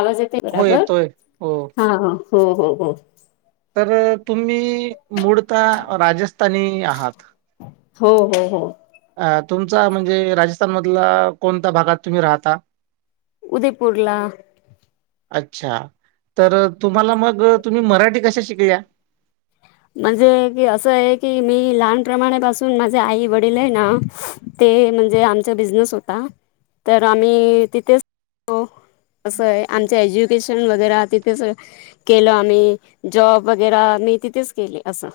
आवाज येते हो बराबर. येतोय. हो. हा हा हो हो हो तर तुम्ही मूळता राजस्थानी आहात. हो हो हो अ तुमचा म्हणजे राजस्थान मधला कोणत्या भागात तुम्ही राहता. उदयपूरला. अच्छा, तर तुम्हाला मग तुम्ही मराठी कशा शिकल्या. म्हणजे की असं आहे की मी लहानप्रेमाणापासून माझे आई वडील आहे ना ते म्हणजे आमचा बिझनेस होता. तर आम्ही तिथेच असं आहे आमच्या एज्युकेशन वगैरे त च केलं आम्ही जॉब वगैरे मी तिथेच केले असं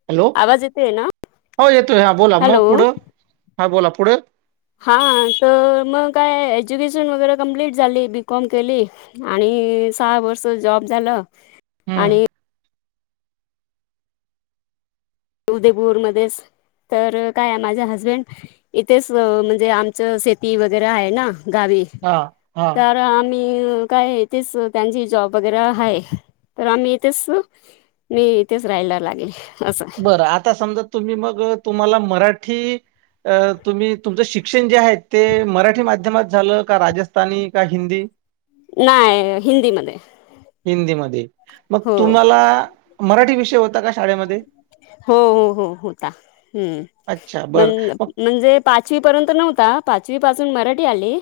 हॅलो आवाज येतेय ना. हो येतोय हा बोला मग हॅलो पुढं हा बोला पुढं. हा तर मग काय एज्युकेशन वगैरे कम्प्लीट झाली बीकॉम केली. आणि सहा वर्ष जॉब झालं. हं. आणि उदयपूरमध्येच. तर काय माझ्या हसबेंड इथेच म्हणजे आमच शेती वगैरे आहे ना गावी. हां, हां. तर आम काय इथेच त्यांची जॉब वगैरे आहे. तर आम्ही इथेच मी इथेच राहायला लागेल. असं बरं आता, समजा तुम्ही मग तुम्हाला मराठी अ तुम्ही तुमचं शिक्षण जे आहे ते मराठी माध्यमात झालं, का राजस्थानी का हिंदी. [inaudible] नाय हिंदीमध्ये. हिंदीमध्ये, मग हो तुम्हाला मराठी विषय होता का शाळेमध्ये. हो हो हो होता. अच्छा बरं मग म्हणजे पाचवी पर्यंत नव्हता. पाच पासून मराठी आली.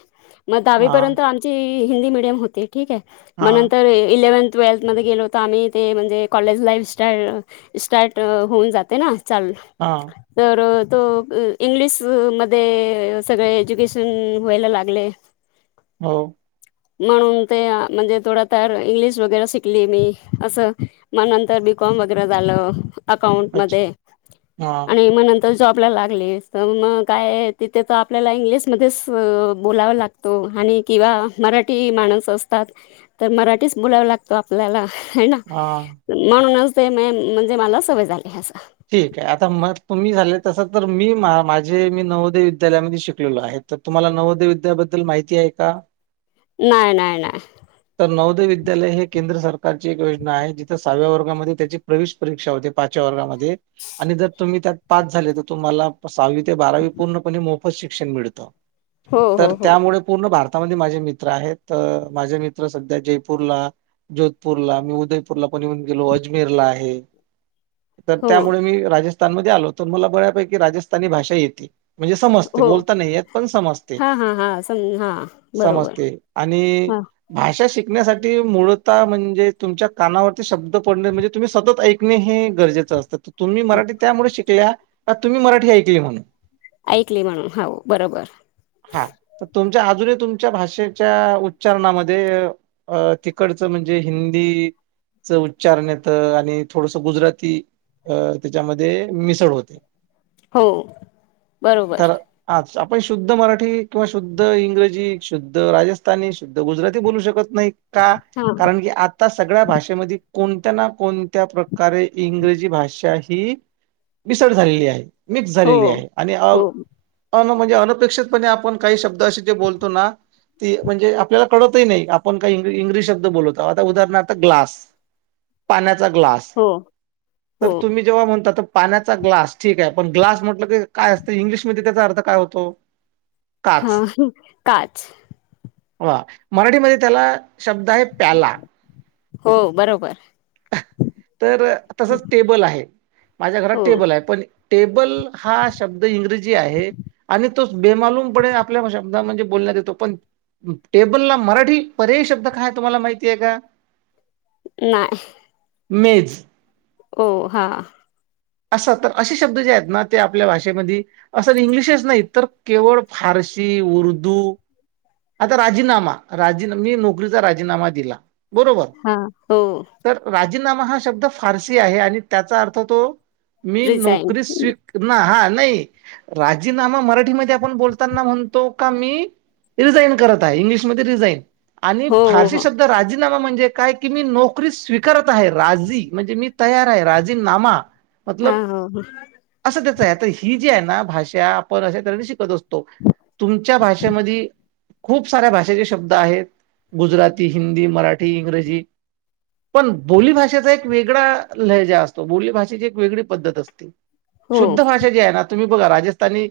मग दहावी हां पर्यंत आम्ही मी हिंदी मिडीयम होते ठीक आहे. हां नंतर इलेव्हन ट्वेल्थमध्ये गेलो तर, आम्ही ते म्हणजे कॉलेज लाईफस्टाईल. स्टार्ट होऊन जाते ना चालन. हा. तर तो इंग्लिश मध्ये सगळे एज्युकेशन व्हायला लागले. हो. म्हणून ते म्हणजे थोडं तर इंग्लिश वगैरे शिकली मी असं. मग नंतर बी, कॉम वगैरे झालं. अकाउंट अच्छा मध्ये हां आणि म नंतर तर जॉबला लागले. तर मग काय तिथे तर आपल्याला इंग्लिशमध्येच बोलावं लागते. तो आणि किंवा मराठी माणस असतात, तर मराठीच बोलाव लागत. तो आपल्याला आहेना हां म्हणूनच ते मेन म्हणजे मला सवय झाली अस. ठीक आहे आता मग तुम्ही झालेल तस तर मी मा माझे मी नवोदय विद्यालयामध्ये शिकलेलो आहेत. तर तुम्हाला नवोदय विद्याबद्दल माहिती आहे का? नाही, नाही, नाही. तर नवोदय विद्यालय हे केंद्र सरकारची एक योजना आहे, जिथं सहाव्या वर्गामध्ये त्याची प्रवेश परीक्षा होते पाचव्या वर्गामध्ये. आणि जर तुम्ही त्यात पास झाले, तर तुम्हाला सहावी ते बारावी पूर्णपणे मोफत शिक्षण मिळत. हो तर हो हो त्यामुळे पूर्ण भारतामध्ये माझे मित्र आहेत तर माझे मित्र सध्या जयपूरला जोधपूरला मी उदयपूरला पण येऊन गेलो अजमेरला आहे. हो त्यामुळे मी राजस्थानमध्ये आलो होतो तर मला बऱ्यापैकी राजस्थानी भाषा येती. म्हणजे समजते हो बोलता नाही येत पण समजते, हां हां हां सम हां बरोबर समजते. आणि हां भाषा शिकण्यासाठी मूळताः म्हणजे तुमच्या कानावरती शब्द पडणे म्हणजे तुम्ही सतत ऐक शिकणे हे गरजेचं असतं तुम्ही मराठी त्यामुळे शिकल्या का तुम्ही मराठी ऐकली म्हणून. ऐकली म्हणून हाव बरोबर. हा तर तुमच्या अजूनही तुमच्या भाषेच्या उच्चारणामध्ये अ तिकडचं म्हणजे हिंदीच उच्चारण येत आणि थोडस गुजराती अ त्याच्यामध्ये मिसळ होते. हो बरोबर. हा आपण शुद्ध मराठी किंवा शुद्ध इंग्रजी, शुद्ध राजस्थानी, शुद्ध गुजराती बोलू शकत नाहीत. का, हां कारण की आ आता सगळ्या भाषेमध्ये कोणत्या ना कोणत्या प्रकारे इंग्रजी भाषा शाही मिसळ झालेली आहे. मिक्स हो झालेली आहे. आणि अ हो अ म्हणजे अनपेक्षितपणे आपण काही शब्द असे जे बोलतोना ती म्हणजे आपल्याला कळतही नाही आपण काही इग्री- इंगलिश शब्द बोलतो आहोत. उदाहरणार्थ ग्लास. पाण्याचा ग्लास. हो. हो तर तुम्ही जेव्हा म्हणतात तर पाण्याचा ग्लास ठीक आहे पण ग्लास म्हटलं की काय असतं इंग्लिशमध्ये त्याचा अर्थ काय होतो? [inaudible] हा काच. वा मराठीमध्ये त्याला शब्द आहे प्याला हो बरोबर. तर तसच टेबल आहे. माझ्या घरात हो टेबल आहे. पण टेबल हा शब्द इंग्रजी आहे. आणि तोच बेमालूमपणे आपल्या शब्दात म्हणजे बोलण्यात येतो पण टेबलला मराठी पर्याय शब्द काय आहे तुम्हाला माहितीय आहे का? नाय. मेज. ओ हा.. असं तर असे शब्द जे आहेत ना ते आपल्या भाषेमधी असं इंग्लिशच नाही तर केवळ फारसी, उर्दू, आता राजीनामा राजीना मी नोकरीचा राजीनामा दिला. बरोबर हां, हो तर राजीनामा हा शब्द फारसी आहे आणि त्याचा अर्थ तो मी रिझाईन. नोकरी स्वी ना हा नाही. राजीनामा मराठीमध्ये आपण बोलताना म्हणतो का मी? रिझाईन करत आहे इंग्लिशमध्ये रिझाईन आणि हो, हो, फारशी हो. शब्द. राजीनामा म्हणजे काय की मी नोकरी स्वीकारत आहे राजी म्हणजे मी तयार आहे राजीनामा. हा मतलब हो. असं त्याच आहे तर ही जी आहे ना भाषा आपण अश्या तऱ्ने शिकत असतो. तुमच्या भाषेमध्ये खूप साऱ्या भाषेचे शब्द आहेत. गुजराती, हिंदी, मराठी. ठी इंग्रजी पण बोलीभषेचा एक वेगळा लय ज असतो बोलीभाषेची. वेगळी पद्धत असते हो, शुद्ध भाषा जी आहे ना. राजस्थानी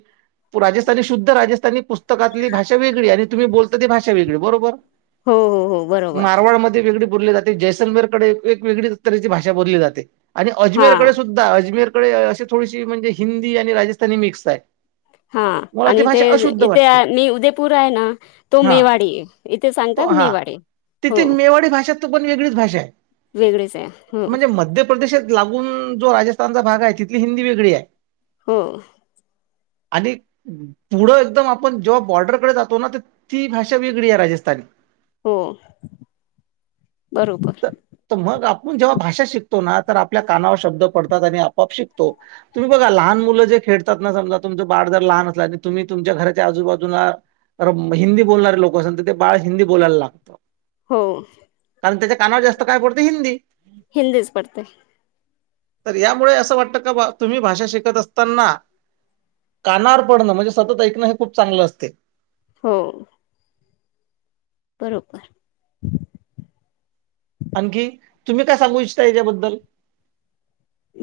तुम्ही बघा शुद्ध राजस्थानी राजस्थानी. पुस्तकातली भाषाेगळी आणि तुम्ही बोलता ती भाषा वेळी बरोबर हो, हो, हो, बरोबर. मारवाडमध्येध्ये वेगळी बोलली जाते जैसलमेरकडे एक वेगळी तऱची भाषा बोलली जाते आणि अजमेर हां, सुा अजमेरकडे अशी थोडीशी म्हणजे हिंदी आणि राजस्थानी मिक्स आहे. हा मला ती आणि ते भाषा अशुद्ध इथे वाटते. मी उदयपूर आहे ना. तो हां, मेवाडी इथे तो सांगतात हां. मेवाडे तिथे मेवाडी भाषा त पण वेगळीच भाषा आहे वेगळेच आहे. हो, म्हणजे मध्य प्रदेशात लागून. जो राजस्थानचा भाग आहे तिथली हिंदी वेगळी आहे. हो. आणि पुढं एकदम आपण जेव्हा बॉर्डरकडे जातो ना तर ती भाषा वेगळी आहे राजस्थानी. हो बरोबर. तर तर मग आपण जेव्हा भाषा शिकतो ना तर आपल्या कानावर शब्द पडतात आणि आपआप शिकतो. तुम्ही बघा लहान मुलं जे खेळतात ना समजा तुमचं बाळ जर लहान असला तुम्ही तुमच्या घराच्याजूबाजूला तर हिंदी बोलणारे लोक असेल तर ते बाळ हिंदी बोलायला लागतं. हो. कारण त्याच्या कानावर जास्त काय पडते हिंदी. हिंदीच पडतेय. तर यामुळे असं वाटतं का तुम्ही भाषा शिकत असताना कानाार पडणं म्हणजे सतत ऐकणं हे खूप चांगलं असते. हो. बरोबर. आणखी तुम्ही काय सांगू इच्छता याच्याबद्दल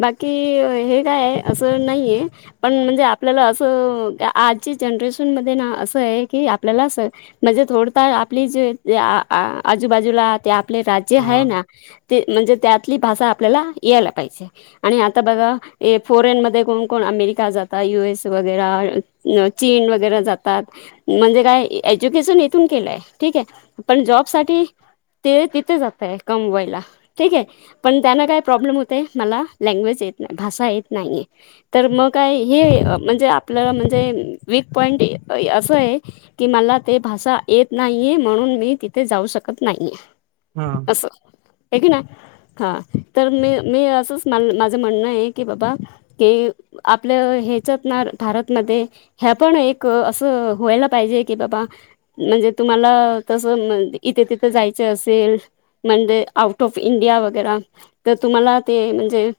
बाकी हे काय आहे असं नाहीये. पण म्हणजे आपल्याला असं आजची जनरेशन मध्ये ना असं आहे की आपल्याला म्हणजे थोडत आपली ज आजूबाजूला आपले राज्य आहे हां, ना ते म्हणजे त्यातली भाषा आपल्याला यायला पाहिजे. आणि आता बघा फॉरेन मध्ये कोण कोण अमेरिका जातात यु एस वगैरे. न चीन वगैरे जातात. म्हणजे काय एज्युकेशन येथून केलंय ठीक आहे पण जॉब साठी ते तिथे जात आहेका मोबाईला ठीक आहे पण त्यांना काय प्रॉब्लेम होते. मला लँग्वेज येत नाही भाषा येत नाही आहे. तर मग काय हे म्हणजे आपल्याला म्हणजे वीक पॉईंट असं आहे. कि मला ते भाषा येत नाहीये म्हणून मी तिथे जाऊ शकत नाहीे. हां. अस की ना हा तर मी मी असंच माझं म्हणणं आहे की बाबा क आपल्या ह्याच्यात ना भारतमध्ये ह्या पण एक असं व्हायला पाहिजे की बाबा. म्हणजे तुम्हाला तसं इथे तिथं जायच असेल. म्हण आउट ऑफ इंडिया वगैर तर तुम्हाला ते म्हणजे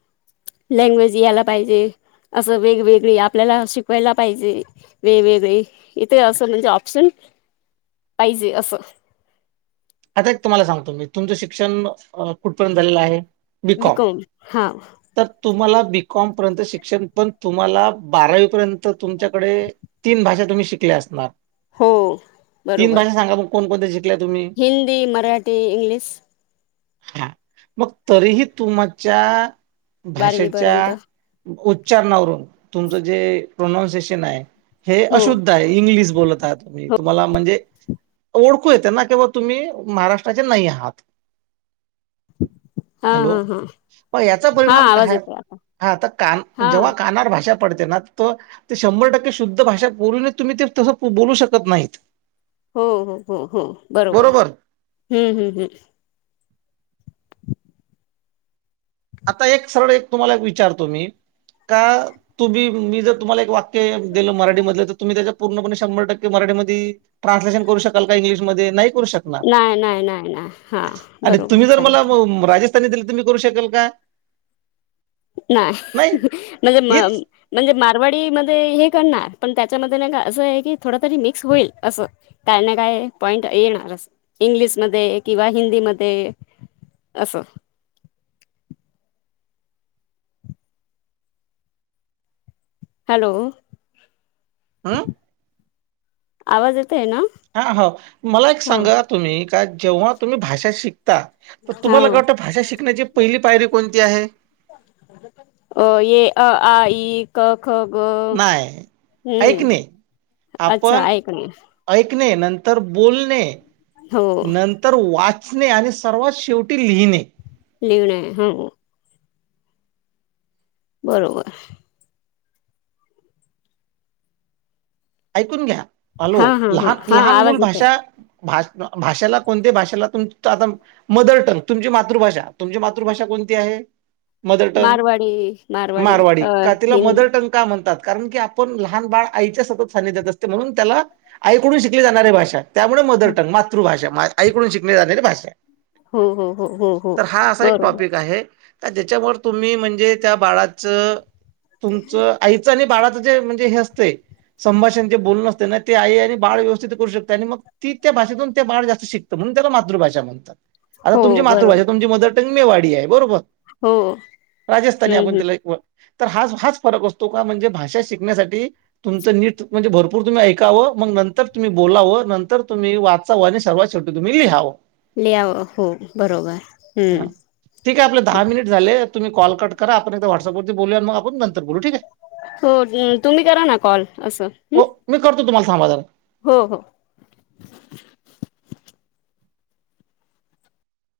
लँग्वेज यायला पाहिजे असं वेगवेगळे आपल्याला शिकवायला पाहिजे. वेवे इथे असं म्हणजे ऑप्शन पाहिजे असं. आता एक तुम्हाला सांगतो मी तुमचं शिक्षण कुठपर्यंत झालेलं आहे. बीकॉम. बिक हा. तर तुम्हाला बीकॉम पर्यंत शिक्षण पण तुम्हाला बारावीपर्यंत तुमच्याकडे. तीन भाषा तुम्ही शिकल्या असणार हो तीन बरोबर भाषा सांगा मग कोणकोणत्या शिकल्या तुम्ही. हिंदी मराठी इंग्लिश. हा मग तरीही तुमच्या बारवी पर्यंत भाषेच्या. उच्चारणावरून तुमच जे प्रोनान्सिएशन आहे हे हो अशुद्ध. इ्ल बोलत तुमही तुम्हाला म्हणजे ओळखूय त्यांना कं्हा तुम्ही. महाराष्ट्राचे नाही आहात. हा हा हा. प याचा हा परिणाम आवाज काय येतोय आता हा तर कान हा जेव्हा काणार भाषा. ना ते शंभर टक्के शुद्ध भाषा बोलून तुम्ही ते तस बोलू शकत नाही. हो हो हो हो बरोबर हम् हम् हम्. आता एक सरळ एक तुम्हाला विचारतो मी का तुम्ही मी जर तुम्हाला एक वाक्य दिलं मराठी मध तुम्ही त्याच्या पूर्णपणे शंभर टक्के मराठीमध्ये ट्रान्सलेशन करू शकाल का इंग्िशमध्ये नाही. श नाही नाही नाही नाही हा बरोबर तुम्ही जर मला सांगितलं राजस्थान. तुम्ही करू शकल का. नाही म्हणजे म हेच म्हणजे मारवाडी मध्ये हे करणार पण त्याच्यामध्ये नाही का असं आहे की थोड तरी मिक्स होईल असं. काय ना काय पॉइंट येणार इंग्लिशमध्येध्ये किंवा हिंदीमध्येध्ये. अससं. हॅलो! हा. आवाज येत आहे ना. हा हो मला एक हा सांगा तुम्ही का जेव्हा तुम्ही भाषा शिकता. तर तुम्हाला हो का वाटतं भाषा शिकण्याची पहिली पायरी कोणती आहे. अ ये अ अ. ख खो ग नाही. हम्म ऐकणे अच्छा आपण ऐकणे. ऐकणे नंतर बोलणे हो नंत तर वाचणे आणि सर्वात शेवटी लिहिणे. लिऊण आहे हो. बरोबर. ऐकून घ्या हॅलो हा हा हा लहान हा लहान मूल आवाज येत आहे भाषा भा भाषेला कोणत्या भाषेला तुम आता. मदर टंग तुमची मातृभाषा तुमची मातृभाषा कोणती आहे. मदर टंग मारवाडी मारवाडी अ का तिला हिंद मदर टंग का म्हणतात कारण की आप आपण लहान बाळ आईच्या सतत सा जात असते म्हणून त्याला आईकडून शिकली जाणारी भाषा. त्यामुळे मदर टंग मातृभाषा आईकडून शिकले जालेली भाषा. हो हो हो हो हो तर हा असा एक बरोबर टॉपिक आहे. का ज्याच्यावर तुम्ही म्हणजे त्या बाळाचं तुमचं आईचं आणि बाळाच. े म्हणजे ह्या असते. संभाषण जे बोलण नसते ना ते आहे आणि बाळ व्यवस्थित करू शकते आणि मग. ती त्या भाषेतून त्या बाळ जास्त शिकतं म्हणून त्याला मातृभाषा म्हणतात. आता हो तुमची मातृभाषा बरोबर तुमची मदर टंग मेवाडी आहे बरोबर. हो राजस्थनी आग हम्म हम् त्याला- तर हा हाच फरक असतो का म्हणजे भाषा शिकण्यासाठी तुमचं नीट म्हणजे भरपूर तुम्ही ऐकावं मग नंतर तुम्ही बोलावं नंतर तुम्ही वाचावं आणि सर्वात शेवटी तुम्ही लिहावं. लिहावं हो बरोबर हा हम्म ठीक आहे. आपलं दहा मिनिट झालेत. तुम्ही कॉल कट करा. आपण एकदा वॉट्सॲप वरती बोलूया मग आपण नंतर बोलू ठीक आहे. हो, तुम्ही करा ना कॉल असं. हं. हो, मी करतो तुम्हाला थांबा जरा. हो हो.